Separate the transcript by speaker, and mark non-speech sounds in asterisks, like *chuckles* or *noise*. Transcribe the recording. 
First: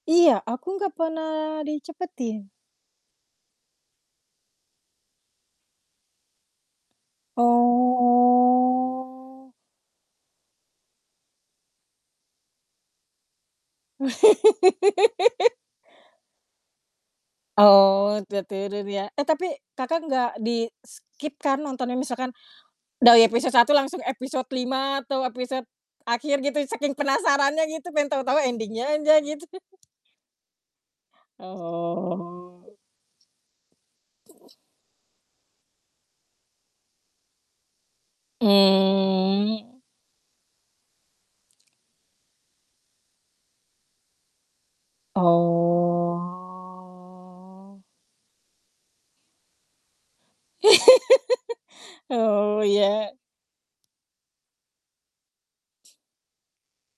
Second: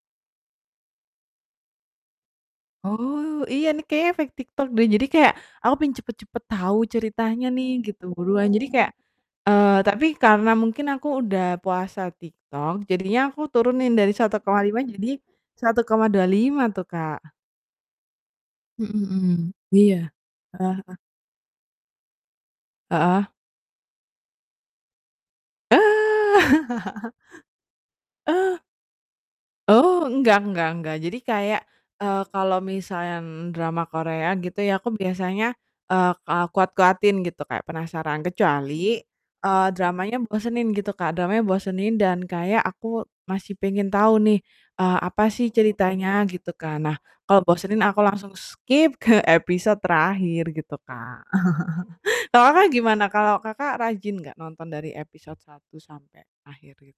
Speaker 1: Iya, aku gak pernah dicepetin.
Speaker 2: Oh. Iya nih, kayaknya efek TikTok deh, jadi kayak aku pengen cepet-cepet tahu ceritanya nih gitu, buruan, jadi kayak
Speaker 1: Oh.
Speaker 2: eee, tapi karena mungkin aku udah puasa TikTok, jadinya aku turunin dari 1,5 jadi
Speaker 1: *laughs*
Speaker 2: 1,25 tuh, Kak.
Speaker 1: Oh, tertidur
Speaker 2: Mhm
Speaker 1: ya. Eh,
Speaker 2: mhm.
Speaker 1: tapi
Speaker 2: Iya.
Speaker 1: Kakak nggak
Speaker 2: Heeh heeh.
Speaker 1: di-skip kan nontonnya, misalkan dari
Speaker 2: Heeh.
Speaker 1: episode 1 langsung episode 5 atau episode
Speaker 2: Eee.
Speaker 1: akhir, gitu? Saking penasarannya gitu, pengen
Speaker 2: *laughs*
Speaker 1: tau-tau
Speaker 2: Eee
Speaker 1: ending-nya aja, gitu. *chuckles*
Speaker 2: Oh, enggak enggak enggak, jadi kayak, eee, kalau
Speaker 1: Oh.
Speaker 2: misal yang drama Korea, gitu ya, aku biasanya, eee, ka kuat-kuatin gitu kayak penasaran, kecuali,
Speaker 1: Mmm.
Speaker 2: eee, dramanya bosenin gitu, Kak, dramanya bosenin dan kayak aku masih pengen tau nih, eee, apa sih ceritanya, gitu kan. Nah, kalau
Speaker 1: Oh.
Speaker 2: bosenin aku langsung skip ke episode terakhir, gitu, Kak.
Speaker 1: *laughs*
Speaker 2: *chuckles* Kalau
Speaker 1: Oh,
Speaker 2: Kakak gimana?
Speaker 1: iya.
Speaker 2: Kalau Kakak rajin gak nonton dari episode 1 sampai akhir gitu?